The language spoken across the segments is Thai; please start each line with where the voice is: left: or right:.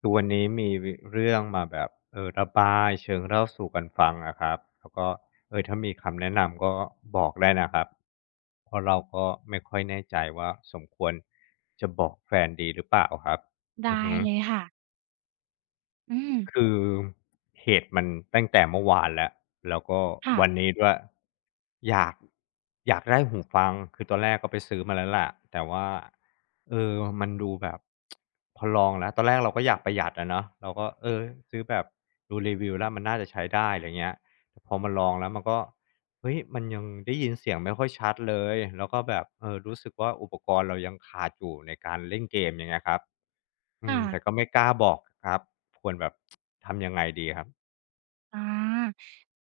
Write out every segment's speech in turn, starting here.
left: คือวันนี้มีเรื่องมาแบบระบายเชิงเล่าสู่กันฟังอะครับแล้วก็ถ้ามีคำแนะนำก็บอกได้นะครับเพราะเราก็ไม่ค่อยแน่ใจว่าสมควรจะบอกแฟนดีหรือเปล่าครับอือ
right: ได้
left: ฮึ
right: เลยค่ะ อืม
left: คือเหตุมันตั้งแต่เมื่อวานแล้วแล้วก็
right: ค่ะ
left: วันนี้ด้วยอยากอยากได้หูฟังคือตอนแรกก็ไปซื้อมาแล้วแหละแต่ว่าเออมันดูแบบพอลองแล้วตอนแรกเราก็อยากประหยัดอะเนาะเราก็ซื้อแบบดูรีวิวแล้วมันน่าจะใช้ได้อะไรเงี้ยแต่พอมาลองแล้วมันก็เฮ้ยมันยังได้ยินเสียงไม่ค่อยชัดเลยแล้วก็แบบรู้สึกว่าอุปกรณ์เรายังขาดอยู่ในการเล่นเกมอย่างเงี้ยครับ อื
right: ค่ะ
left: มแต่ก็ไม่กล้าบอกครับควรแบบทำยังไงดีครับ
right: อา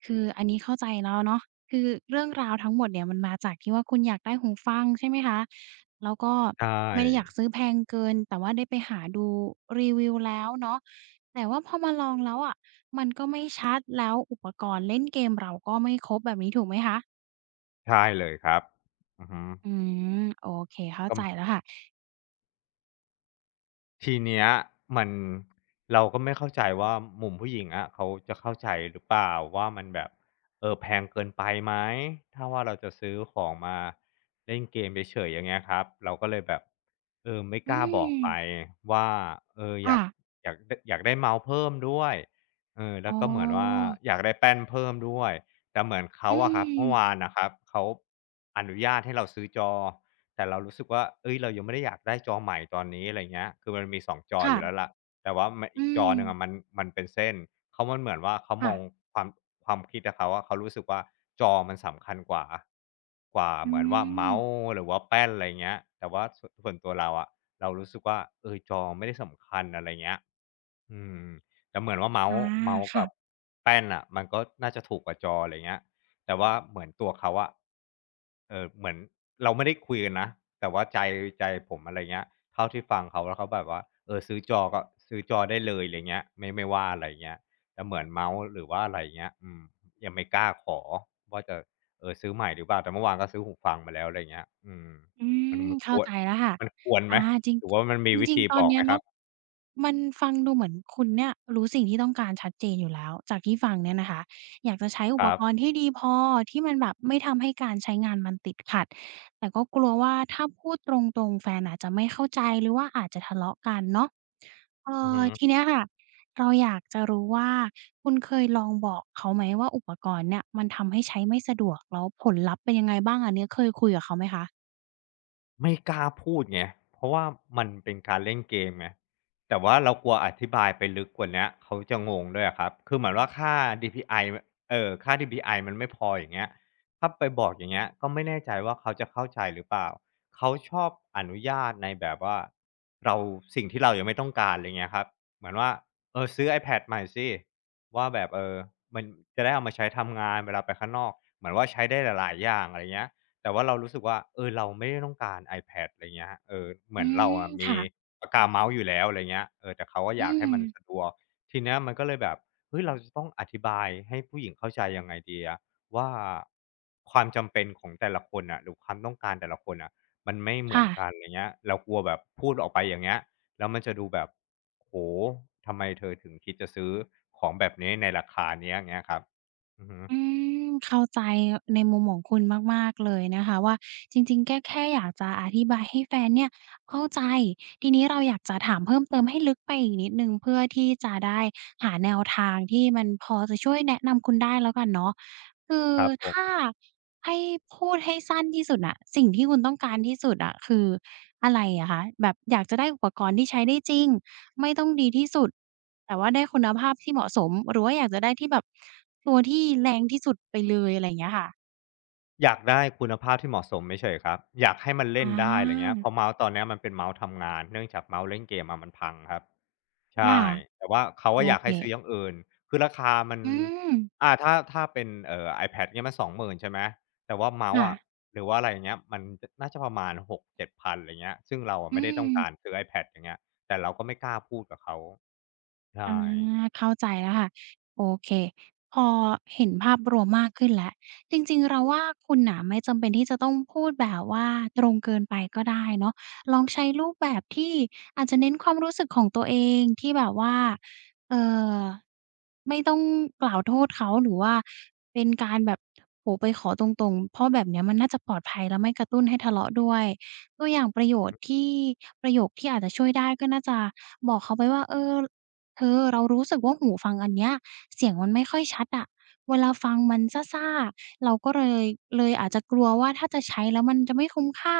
right: คืออันนี้เข้าใจแล้วเนาะคือเรื่องราวทั้งหมดเนี่ยมันมาจากที่ว่าคุณอยากได้หูฟังใช่ไหมคะแล้วก็
left: ใช
right: ไม่ได้อยาก
left: ่
right: ซื้อแพงเกินแต่ว่าได้ไปหาดูรีวิวแล้วเนาะแต่ว่าพอมาลองแล้วอะมันก็ไม่ชัดแล้วอุปกรณ์เล่นเกมเราก็ไม่ครบแบบนี้ถูกไหมคะ
left: ใช่เลยครับอือฮึ
right: อืมโอเคเข้า
left: ก็
right: ใจแล้วค่ะ
left: ทีเนี้ยมันเราก็ไม่เข้าใจว่ามุมผู้หญิงอะเขาจะเข้าใจหรือเปล่าว่ามันแบบแพงเกินไปไหมถ้าว่าเราจะซื้อของมาเล่นเกมเฉยๆอย่างเงี้ยครับเราก็เลยแบบไม่
right: อื
left: กล้าบอกไป
right: ม
left: ว่าเอออ
right: ค่ะ
left: ยากอยากได้เมาส์เพิ่มด้วยแล้
right: อ๋
left: ว
right: อ
left: ก็เหมือนว่าอยากได้แป้นเพิ่มด้วยแต่เหมือน
right: อื
left: เขาอะครับเมื่
right: ม
left: อวานน่ะครับเขาอนุญาตให้เราซื้อจอ แต่เรารู้สึกว่าเฮ้ยเรายังไม่ได้อยากได้จอใหม่ตอนนี้อะไรเงี้ยคือมันมีสองจออ
right: ค่ะ
left: ยู่แล้วล่ะแต่ว่ามัน
right: อื
left: อีกจอ
right: ม
left: หนึ่งอะมันเป็นเส้นเขามันเหมือนว่าเขาม
right: ค่ะ
left: องความความคิดอะเขาอะเขารู้สึกว่าจอมันสำคัญกว่ากว่า
right: อื
left: เหมือนว่า
right: ม
left: เมาส์หรือว่าแป้นอะไรเงี้ยแต่ว่าส่วนตัวเราอะเรารู้สึกว่าจอไม่ได้สำคัญอะไรเงี้ยอืมแต่เหมือนว่าเมา
right: อา
left: ส์เมาส์
right: ค่ะ
left: กับแป้นน่ะมันก็น่าจะถูกกว่าจออะไรเงี้ย แต่ว่าเหมือนตัวเขาอะเหมือนเราไม่ได้คุยกันนะ แต่ว่าใจผมอะไรเงี้ยเท่าที่ฟังเขาแล้วเขาแบบว่า ซื้อจอก็ซื้อจอได้เลยอะไรเงี้ยไม่ว่าอะไรเงี้ยแต่เหมือนเมาส์หรือว่าอะไรเงี้ยอืมยังไม่กล้าขอว่าจะซื้อใหม่หรือเปล่าแต่เมื่อวานก็ซื้อหูฟังมาแล้วอะไรเงี้ยอืม
right: อื
left: มัน
right: ม
left: มันค
right: เข้า
left: วร
right: ใจแล้วค่ะ
left: มันควรไห
right: อา
left: ม
right: จริง
left: หรือว่ามันมี
right: จ
left: วิ
right: ริง
left: ธี
right: ๆตอ
left: บ
right: น
left: อก
right: เนี้
left: ไห
right: ย
left: มครั
right: เนาะ
left: บ
right: มันฟังดูเหมือนคุณเนี่ยรู้สิ่งที่ต้องการชัดเจนอยู่แล้วจากที่ฟังเนี่ยนะคะอยากจะใช้อุ
left: ค
right: ป
left: รั
right: ก
left: บ
right: รณ์ที่ดีพอที่มันแบบไม่ทำให้การใช้งานมันติดขัดแต่ก็กลัวว่าถ้าพูดตรงๆแฟนอาจจะไม่เข้าใจหรือว่าอาจจะทะเลาะกันเนาะ
left: อือฮึ
right: ทีเนี้ยค่ะเราอยากจะรู้ว่าคุณเคยลองบอกเขาไหมว่าอุปกรณ์เนี่ยมันทำให้ใช้ไม่สะดวกแล้วผลลัพธ์เป็นยังไงบ้างอันเนี้ยเคยคุยกับเขาไหมคะ
left: ไม่กล้าพูดไงเพราะว่ามันเป็นการเล่นเกมไงแต่ว่าเรากลัวอธิบายไปลึกกว่าเนี้ยเขาจะงงด้วยอะครับคือเหมือนว่าค่า DPI มเอ่อค่า DPI มันไม่พออย่างเงี้ยถ้าไปบอกอย่างเงี้ยก็ไม่แน่ใจว่าเขาจะเข้าใจหรือเปล่าเขาชอบอนุญาตในแบบว่าเราสิ่งที่เรายังไม่ต้องการไรเงี้ยครับเหมือนว่าซื้อ iPad ใหม่สิว่าแบบมันจะได้เอามาใช้ทำงานเวลาไปข้างนอกเหมือนว่าใช้ได้หลายๆอย่างอะไรเงี้ย แต่ว่าเรารู้สึกว่าเราไม่ได้ต้องการ iPad อะไรเงี้ยเห
right: อื
left: มือนเรา
right: ม
left: อะมี
right: ค่ะ
left: ปากกาเมาส์อยู่แล้วอะไรเงี้ยแต่เขาอะ
right: อื
left: อยากให้
right: ม
left: มันสะดวกทีเนี้ยมันก็เลยแบบเฮ้ยเราจะต้องอธิบายให้ผู้หญิงเข้าใจยังไงดีอะว่าความจำเป็นของแต่ละคนน่ะหรือความต้องการแต่ละคนน่ะมันไม่เหมือนกัน
right: ค่ะ
left: ไรเงี้ยเรากลัวแบบพูดออกไปอย่างเงี้ยแล้วมันจะดูแบบโอ้โฮทำไมเธอถึงคิดจะซื้อของแบบนี้ในราคาเนี้ยเงี้ยครับอือฮึ
right: อืมเข้าใจในมุมของคุณมากๆเลยนะคะว่าจริงๆแก้แค่อยากจะอธิบายให้แฟนเนี่ยเข้าใจทีนี้เราอยากจะถามเพิ่มเติมให้ลึกไปอีกนิดหนึ่งเพื่อที่จะได้หาแนวทางที่มันพอจะช่วยแนะนำคุณได้แล้วกันเนาะคือ
left: ครับผ
right: ถ้า
left: ม
right: ให้พูดให้สั้นที่สุดน่ะสิ่งที่คุณต้องการที่สุดอะคืออะไรอะคะแบบอยากจะได้อุปกรณ์ที่ใช้ได้จริงไม่ต้องดีที่สุด แต่ว่าได้คุณภาพที่เหมาะสมหรือว่าอยากจะได้ที่แบบตัวที่แรงที่สุดไปเลยอะไรอย่างเงี้ยค่ะ
left: อยากได้คุณภาพที่เหมาะสมไม่เฉยๆครับอยากให้มันเล่น
right: อา
left: ได้อะไรเงี้ยเพราะเมาส์ตอนเนี้ยมันเป็นเมาส์ทำงานเนื่องจากเมาส์เล่นเกมมามันพังครับใช่
right: ค่ะ
left: แต่ว่าเขา
right: โอ
left: ว่าอยาก
right: เค
left: ให้ซื้ออย่างอื่นคือราคามัน
right: อืม
left: อ่าถ้าเป็นiPad เนี่ยมัน20,000ใช่ไหมแต่ว่าเมาส์อะ
right: ค่ะ
left: หรือว่าอะไรอยเงี้ยมันน่าจะประมาณ6็ดพ7นอะไรเงี้ยซึ่งเราอะ
right: อื
left: ไม่ได้ต้อ
right: ม
left: งการซื้อ iPad อย่างเงี้ยแต่เราก็ไม่กล้าพูดกับเขา
right: อา
left: ใช่
right: เข้าใจแล้วค่ะโอเคพอเห็นภาพรวมมากขึ้นแล้วจริงๆเราว่าคุณน่ะไม่จำเป็นที่จะต้องพูดแบบว่าตรงเกินไปก็ได้เนาะลองใช้รูปแบบที่อาจจะเน้นความรู้สึกของตัวเองที่แบบว่าเอ่อไม่ต้องกล่าวโทษเขาหรือว่าเป็นการแบบโอ้โฮไปขอตรงๆเพราะแบบเนี้ยมันน่าจะปลอดภัยและไม่กระตุ้นให้ทะเลาะด้วยตัวอย่างประโยชน์ที่ประโยคที่อาจจะช่วยได้ก็น่าจะบอกเขาไปว่าเออ เธอเรารู้สึกว่าหูฟังอันเนี้ยเสียงมันไม่ค่อยชัดอะเวลาฟังมันซ่าๆเราก็เลยเลยอาจจะกลัวว่าถ้าจะใช้แล้วมันจะไม่คุ้มค่า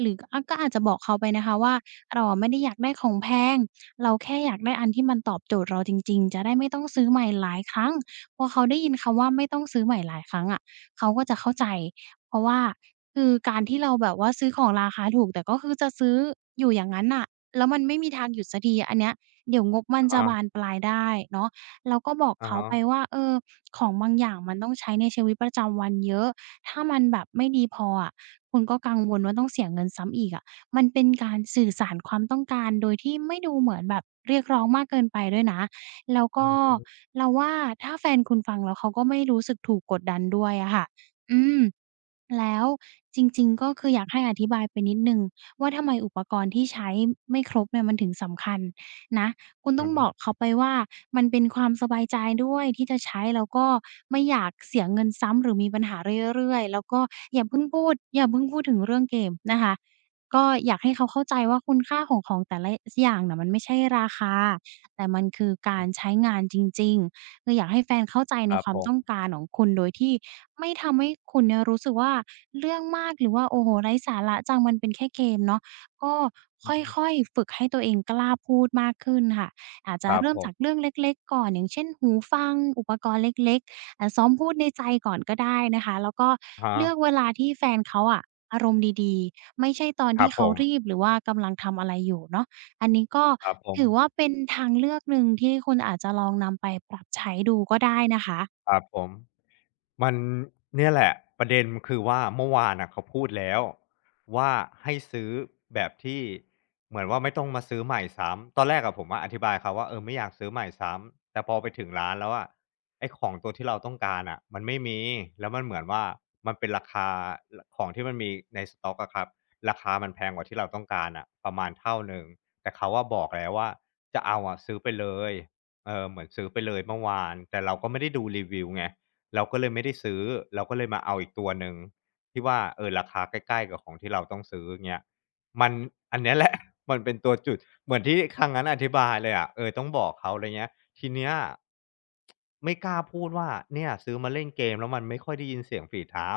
right: หรืออาก็อาจจะบอกเขาไปนะคะว่าเราอะไม่ได้อยากได้ของแพงเราแค่อยากได้อันที่มันตอบโจทย์เราจริงๆจะได้ไม่ต้องซื้อใหม่หลายครั้งพอเขาได้ยินคำว่าไม่ต้องซื้อใหม่หลายครั้งอะเขาก็จะเข้าใจเพราะว่าคือการที่เราแบบว่าซื้อของราคาถูกแต่ก็คือจะซื้ออยู่อย่างนั้นอ่ะแล้วมันไม่มีทางหยุดสักทีอันเนี้ย เดี๋ยวงบมัน
left: อะ
right: จะ
left: ฮะ
right: บานปลายได้เนาะเราก็บอก
left: อา
right: เขา
left: ฮะ
right: ไปว่าเออของบางอย่างมันต้องใช้ในชีวิตประจำวันเยอะถ้ามันแบบไม่ดีพออะคุณก็กังวลว่าต้องเสียเงินซ้ำอีกอะมันเป็นการสื่อสารความต้องการโดยที่ไม่ดูเหมือนแบบเรียกร้องมากเกินไปด้วยนะแล้ว
left: อื
right: ก็
left: มอม
right: เราว่าถ้าแฟนคุณฟังแล้วเขาก็ไม่รู้สึกถูกกดดันด้วยอะค่ะอืม แล้วจริงๆก็คืออยากให้อธิบายไปนิดหนึ่งว่าทำไมอุปกรณ์ที่ใช้ไม่ครบเนี่ยมันถึงสำคัญนะคุณต้
left: อื
right: องบอ
left: ม
right: กเขาไปว่ามันเป็นความสบายใจด้วยที่จะใช้แล้วก็ไม่อยากเสียเงินซ้ำหรือมีปัญหาเรื่อยๆแล้วก็อย่าเพิ่งพูดถึงเรื่องเกมนะคะก็อยากให้เขาเข้าใจว่าคุณค่าของของแต่ละสอย่างน่ะมันไม่ใช่ราคาแต่มันคือการใช้งานจริงๆ คืออยากให้แฟนเข้าใจ
left: ค
right: ใน
left: รั
right: ค
left: บ
right: วา
left: ผ
right: มต้อง
left: ม
right: การของคุณโดยที่ไม่ทำให้คุณเนี่ยรู้สึกว่าเรื่องมากหรือว่าโอ้โฮไร้สาระจังมันเป็นแค่เกมเนาะก็ค
left: อืฮ
right: ่อยๆฝึกให้ตัวเองกล้าพูดมากขึ้นค่ะอาจ
left: ค
right: จะ
left: รับ
right: เริ่ม
left: ผม
right: จากเรื่องเล็กๆก่อนอย่างเช่นหูฟังอุปกรณ์เล็กๆอ่าซ้อมพูดในใจก่อนก็ได้นะคะแล้วก็
left: อาฮะ
right: เลือกเวลาที่แฟนเขาอะอารมณ์ดีๆไม่ใช่ตอน
left: ครั
right: ที่
left: บผ
right: เขา
left: ม
right: รีบหรือว่ากำลังทำอะไรอยู่เนาะ อันนี้ก็
left: ครับผม
right: ถือว่าเป็นทางเลือกหนึ่งที่คุณอาจจะลองนำไปปรับใช้ดูก็ได้นะคะ
left: ครับผมมันเนี่ยแหละประเด็นมันคือว่าเมื่อวานน่ะเขาพูดแล้วว่าให้ซื้อแบบที่เหมือนว่าไม่ต้องมาซื้อใหม่ซ้ำตอนแรกอะผมอะอธิบายเขาว่าเออไม่อยากซื้อใหม่ซ้ำแต่พอไปถึงร้านแล้วอะไอ้ของตัวที่เราต้องการอะมันไม่มีแล้วมันเหมือนว่ามันเป็นราคารของที่มันมีในสต็อกอะครับราคามันแพงกว่าที่เราต้องการอะประมาณเท่าหนึ่งแต่เขาอะบอกแล้วว่าจะเอาอะซื้อไปเลย เออเหมือนซื้อไปเลยเมื่อวานแต่เราก็ไม่ได้ดูรีวิวไงเราก็เลยไม่ได้ซื้อเราก็เลยมาเอาอีกตัวหนึ่งที่ว่าเออราคาใกล้ๆกับของที่เราต้องซื้อเงี้ยมันอันเนี้ย แหละ มันเป็นตัวจุดเหมือนที่ครั้งนั้นอธิบายเลยอะเออต้องบอกเขาอะไรเงี้ยทีเนี้ยไม่กล้าพูดว่าเนี่ยซื้อมาเล่นเกมแล้วมันไม่ค่อยได้ยินเสียงฝีเท้า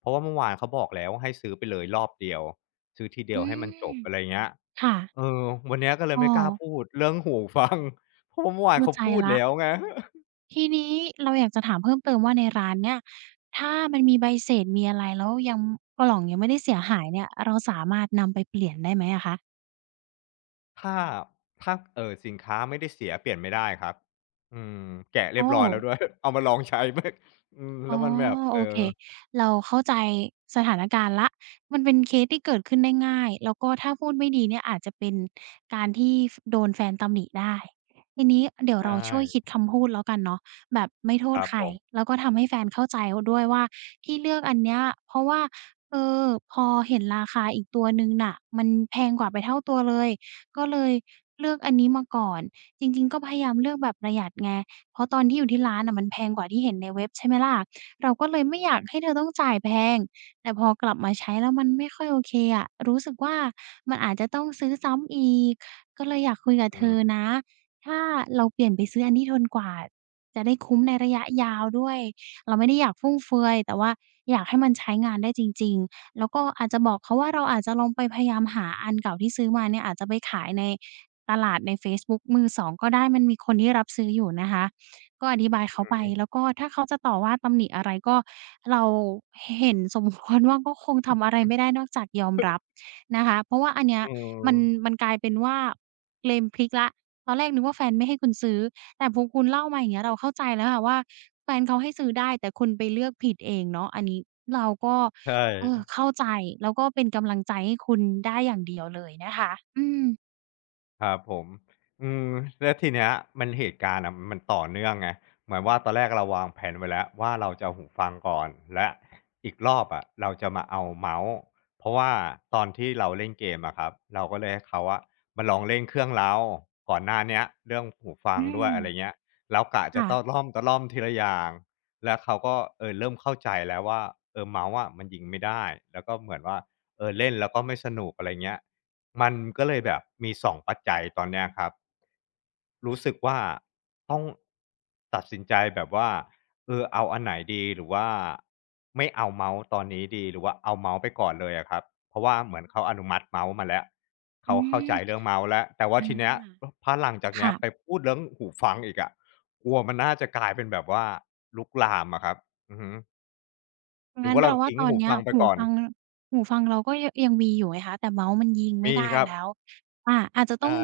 left: เพราะว่าเมื่อวานเขาบอกแล้วให้ซื้อไปเลยรอบเดียวซื้อทีเดี
right: อื
left: ยวให้มันจ
right: ม
left: บอะไรเงี้ย
right: ค่ะ
left: เออ วันเนี้ยก็เลย
right: อ้อ
left: ไม่กล้าพูดเรื่องหูฟัง เพราะว่าเมื่อวาน
right: เข้า
left: เขา
right: ใจ
left: พูด
right: แล้ว
left: แล้วไง
right: ทีนี้เราอยากจะถามเพิ่มเติมว่าในร้านเนี่ยถ้ามันมีใบเศษมีอะไรแล้วยังกล่องยังไม่ได้เสียหายเนี่ยเราสามารถนำไปเปลี่ยนได้ไหมอะคะ
left: ถ้าถ้าสินค้าไม่ได้เสียเปลี่ยนไม่ได้ครับอืมแกะเรี
right: โอ้
left: ยบร้อยแล้วด้วย เอามาลองใช้ไม่อืม
right: อ๋
left: แล้
right: อ
left: วมันแบบ เอ
right: โอ
left: อ
right: เคเราเข้าใจสถานการณ์แล้วมันเป็นเคสที่เกิดขึ้นได้ง่ายแล้วก็ถ้าพูดไม่ดีเนี่ยอาจจะเป็นการที่ฟโดนแฟนตำหนิได้ทีนี้เดี๋ยว
left: ใช
right: เราช่วยคิด
left: ่
right: คำพูดแล้วกันเนาะแบบไม่โท
left: ค
right: ษ
left: รับ
right: ใคร
left: ผม
right: แล้วก็ทำให้แฟนเข้าใจด้วยว่าที่เลือกอันเนี้ยเพราะว่าเออพอเห็นราคาอีกตัวหนึ่งน่ะมันแพงกว่าไปเท่าตัวเลยก็เลยเลือกอันนี้มาก่อนจริงๆก็พยายามเลือกแบบประหยัดไงเพราะตอนที่อยู่ที่ร้านน่ะมันแพงกว่าที่เห็นในเว็บใช่ไหมล่ะ เราก็เลยไม่อยากให้เธอต้องจ่ายแพง แต่พอกลับมาใช้แล้วมันไม่ค่อยโอเคอะรู้สึกว่ามันอาจจะต้องซื้อซ้ำอีก ก็เลยอยากคุยกับ
left: อื
right: เธ
left: ม
right: อนะถ้าเราเปลี่ยนไปซื้ออันที่ทนกว่าจะได้คุ้มในระยะยาวด้วยเราไม่ได้อยากฟุ่มเฟือยแต่ว่าอยากให้มันใช้งานได้จริงๆแล้วก็อาจจะบอกเขาว่าเราอาจจะลองไปพยายามหาอันเก่าที่ซื้อมาเนี่ยอาจจะไปขายในตลาดในเฟซบุ๊กมือสองก็ได้มันมีคนที่รับซื้ออยู่นะคะ ก็อธิบายเขาไปแล้วก็ถ้าเขาจะต่อว่าตำหนิอะไรก็เราเห็น สมควรว่าก็คงทำอะไรไม่ได้นอกจากยอมรับนะคะเพราะว่าอันเนี้ย
left: อืม
right: มันมันกลายเป็นว่าเกมพลิกแล้วตอนแรกนึกว่าแฟนไม่ให้คุณซื้อแต่พอคุณเล่ามาอย่างเงี้ยเราเข้าใจแล้วค่ะว่าแฟนเขาให้ซื้อได้แต่คุณไปเลือกผิดเองเนาะอันนี้เราก็
left: ใช่
right: เออเข้าใจแล้วก็เป็นกำลังใจให้คุณได้อย่างเดียวเลยนะคะอืม
left: ครับผมอืมแล้วทีเนี้ยมันเหตุการณ์อะมันต่อเนื่องไงเหมือนว่าตอนแรกเราวางแผนไว้แล้วว่าเราจะเอาหูฟังก่อนและอีกรอบอะเราจะมาเอาเมาส์เพราะว่าตอนที่เราเล่นเกมอะครับเราก็เลยให้เขาอะมาลองเล่นเครื่องเราก่อนหน้าเนี้ยเรื่องหูฟัง
right: อื
left: ด้วย
right: ม
left: อะไรเงี้ยเรากะจะ
right: ค่ะ
left: ตะล่อมตะล่อมทีละอย่างแล้วเขาก็เออเริ่มเข้าใจแล้วว่าเออเมาส์อะมันยิงไม่ได้แล้วก็เหมือนว่าเออเล่นแล้วก็ไม่สนุกอะไรเงี้ย มันก็เลยแบบมีสองปัจจัยตอนเนี้ยครับรู้สึกว่าต้องตัดสินใจแบบว่าเออเอาอันไหนดีหรือว่าไม่เอาเมาส์ตอนนี้ดีหรือว่าเอาเมาส์ไปก่อนเลยอะครับเพราะว่าเหมือนเขาอนุมัติเมาส์มาแล้ว
right: อื
left: เขาเข้า
right: ม
left: ใจเรื่องเมาส์แล้วแต่
right: อ
left: ว่าทีเนี้ยพ
right: า
left: พอหลังจากเนี้ย
right: ค่ะ
left: ไปพูดเรื่องหูฟังอีกอะกลัวมันน่าจะกลายเป็นแบบว่าลุกลามอะครับอือฮึหรือ
right: งั้น
left: ว่าเรา
right: เราว่า
left: ทิ้ง
right: ตอน
left: หู
right: เนี้ย
left: ฟังไป
right: หู
left: ก่อน
right: ฟังหูฟังเราก็ยังมีอยู่ไงคะแต่เมาส์มันยิงไม่
left: มี
right: ได้
left: ครับ
right: แล้วอาจจะต้อ
left: ใช่
right: ง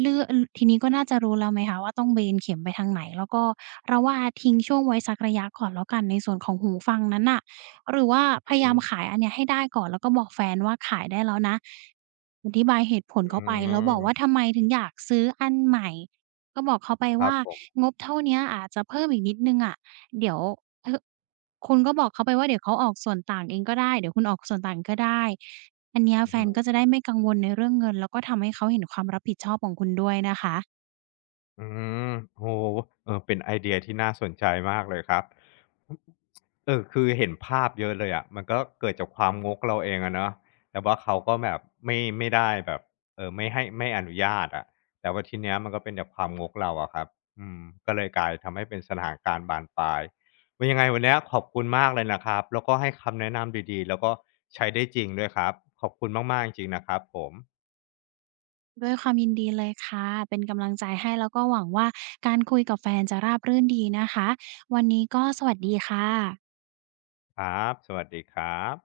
right: เลือกอทีนี้ก็น่าจะรู้แล้วไหมคะว่าต้องเบนเข็มไปทางไหนแล้วก็เราว่าทิ้งช่วงไว้สักระยะก่อนแล้วกันในส่วนของหูฟังนั้นน่ะหรือว่าพ
left: อื
right: ยา
left: อ
right: ยาม
left: ฮึ
right: ขายอันเนี้ยให้ได้ก่อนแล้วก็บอกแฟนว่าขายได้แล้วนะอธิบายเหตุผลเขา
left: อื
right: ไปแล้วบอกว่า
left: ม
right: ทำไมถึงอยากซื้ออันใหม่ก็บอกเขาไป
left: ครับ
right: ว่า
left: ผม
right: งบเท่าเนี้ยอาจจะเพิ่มอีกนิดหนึ่งอะเดี๋ยวเธอ คุณก็บอกเขาไปว่าเดี๋ยวเขาออกส่วนต่างเองก็ได้เดี๋ยวคุณออกส่วนต่างก็ได้อันเนี้ย
left: อือ
right: แฟ
left: ฮึ
right: นก็จะได้ไม่กังวลในเรื่องเงินแล้วก็ทำให้เขาเห็นความรับผิดชอบของคุณด้วยนะคะ
left: อืมโอ้โฮเออเป็นไอเดียที่น่าสนใจมากเลยครับเออคือเห็นภาพเยอะเลยอะมันก็เกิดจากความงกเราเองอะเนาะแต่ว่าเขาก็แบบไม่ได้แบบไม่ให้ไม่อนุญาตอะแต่ว่าทีเนี้ยมันก็เป็นจากความงกเราอะครับอืมก็เลยกลายทำให้เป็นสถานการณ์บานปลายว่ายังไงวันเนี้ยขอบคุณมากเลยนะครับแล้วก็ให้คำแนะนำดีๆแล้วก็ใช้ได้จริงด้วยครับขอบคุณมากๆจริงๆนะครับผม
right: ด้วยความยินดีเลยค่ะเป็นกำลังใจให้แล้วก็หวังว่าการคุยกับแฟนจะราบรื่นดีนะคะวันนี้ก็สวัสดีค่ะ
left: ครับสวัสดีครับ